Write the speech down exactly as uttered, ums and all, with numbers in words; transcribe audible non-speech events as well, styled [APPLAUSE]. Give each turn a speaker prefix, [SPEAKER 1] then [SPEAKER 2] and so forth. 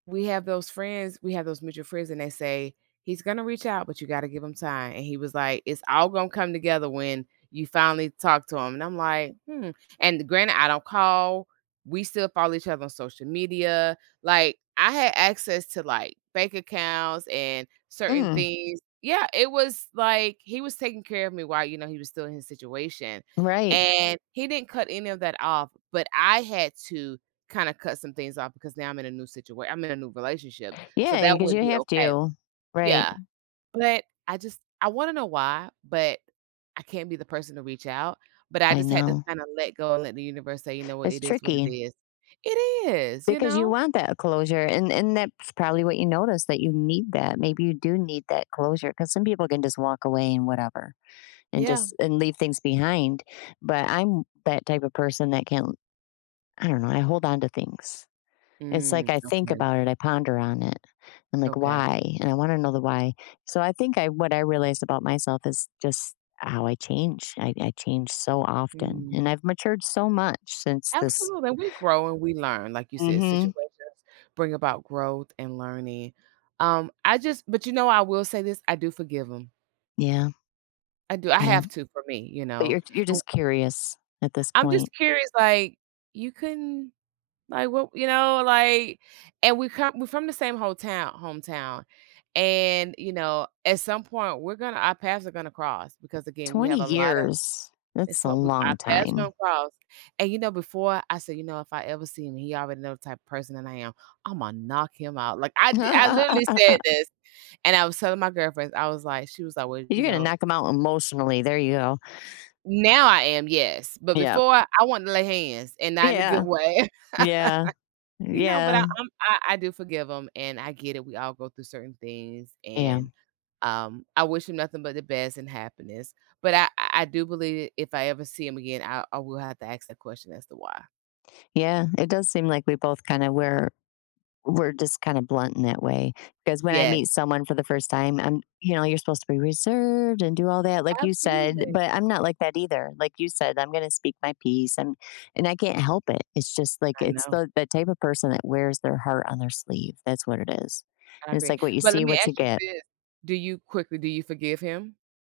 [SPEAKER 1] We have those friends, We have those mutual friends, and they say, he's gonna reach out, but you gotta give him time. And he was like, it's all gonna come together when you finally talk to him. And I'm like, hmm And granted, I don't call. We still follow each other on social media. Like, I had access to, like, bank accounts and certain
[SPEAKER 2] Mm.
[SPEAKER 1] things. Yeah, It was like, he was taking care of me while, you know, he was still in his situation.
[SPEAKER 2] Right.
[SPEAKER 1] And he didn't cut any of that off, but I had to kinda cut some things off because now I'm in a new situat I'm in a new relationship. So
[SPEAKER 2] Yeah,
[SPEAKER 1] that
[SPEAKER 2] 'cause
[SPEAKER 1] wouldn't
[SPEAKER 2] you
[SPEAKER 1] be
[SPEAKER 2] have
[SPEAKER 1] okay.
[SPEAKER 2] to. Right.
[SPEAKER 1] Yeah. But I just I wanna know why, but I can't be the person to reach out, But I
[SPEAKER 2] I
[SPEAKER 1] just had to
[SPEAKER 2] know.
[SPEAKER 1] kinda let go and let the universe say, you know what?
[SPEAKER 2] It's
[SPEAKER 1] It is what it
[SPEAKER 2] tricky.
[SPEAKER 1] is It is, you
[SPEAKER 2] Because you
[SPEAKER 1] know?
[SPEAKER 2] want that closure, and and that's probably what you noticed that you need that. Maybe you do need that closure 'cause some people can just walk away and whatever and
[SPEAKER 1] Yeah.
[SPEAKER 2] just, and leave things behind. But I'm that type of person that can't I don't know. I hold on to things. It's
[SPEAKER 1] Mm,
[SPEAKER 2] like I think
[SPEAKER 1] Okay.
[SPEAKER 2] about it. I ponder on it. I'm like,
[SPEAKER 1] Okay.
[SPEAKER 2] "Why?" And I wanna know the why. So I think I what I realized about myself is just how I change. I I change so often,
[SPEAKER 1] Mm.
[SPEAKER 2] and I've matured so much since this
[SPEAKER 1] Absolutely, and we grow and we learn, like you said,
[SPEAKER 2] Mhm.
[SPEAKER 1] situations bring about growth and learning. Um, I just but you know, I will say this, I do forgive them.
[SPEAKER 2] Yeah.
[SPEAKER 1] I do, I
[SPEAKER 2] Yeah.
[SPEAKER 1] have to for me, you
[SPEAKER 2] But
[SPEAKER 1] know?
[SPEAKER 2] you're you're
[SPEAKER 1] I
[SPEAKER 2] just curious at this
[SPEAKER 1] I'm just
[SPEAKER 2] point.
[SPEAKER 1] curious, like, "You couldn't, like, what" you know? Like, and we come we're from the same hometow hometown. And, you know, at some point, we're gonna our paths are gonna cross because, again, we
[SPEAKER 2] twenty
[SPEAKER 1] have a lotta
[SPEAKER 2] years
[SPEAKER 1] it's
[SPEAKER 2] That's a
[SPEAKER 1] what we our
[SPEAKER 2] long
[SPEAKER 1] paths are
[SPEAKER 2] time.
[SPEAKER 1] gonna cross. And, you know, before I said, "You know, if I ever see him," he already know the type of person that I am. "Imma knock him out." Like, I d I literally said
[SPEAKER 2] [LAUGHS]
[SPEAKER 1] this, and I was telling my girlfriends. I was like she was alway you
[SPEAKER 2] You're gonna
[SPEAKER 1] know
[SPEAKER 2] knock them out emotionally. There you go.
[SPEAKER 1] Now I am, yes, but
[SPEAKER 2] Yeah.
[SPEAKER 1] before, I want to lay hands and not in a good
[SPEAKER 2] Yeah.
[SPEAKER 1] way. [LAUGHS]
[SPEAKER 2] Yeah.
[SPEAKER 1] You know, but I
[SPEAKER 2] Yeah.
[SPEAKER 1] I'm I do forgive him, and I get it. We all go through certain things,
[SPEAKER 2] Yeah.
[SPEAKER 1] and, um, I wish him nothing but the best and happiness. But I I I, do believe if I ever see him again, I I will have to ask that question as to why.
[SPEAKER 2] Yeah. It does seem like we both kinda were were just kinda blunt in that way 'cause when I
[SPEAKER 1] Yes.
[SPEAKER 2] meet someone for the first time, I'm, you know, you're supposed to be reserved and do all that like you said,
[SPEAKER 1] Absolutely.
[SPEAKER 2] but I'm not like that either. Like you said, I'm gonna speak my peace and and I can't help it. It's just, like,
[SPEAKER 1] I
[SPEAKER 2] it's
[SPEAKER 1] know.
[SPEAKER 2] the the type of person that wears their heart on their sleeve. That's what it is.
[SPEAKER 1] I
[SPEAKER 2] And it's,
[SPEAKER 1] agree.
[SPEAKER 2] like, "What you
[SPEAKER 1] But
[SPEAKER 2] see,
[SPEAKER 1] let me
[SPEAKER 2] what you
[SPEAKER 1] ask you
[SPEAKER 2] get."
[SPEAKER 1] this. Do you- quickly- do you forgive him?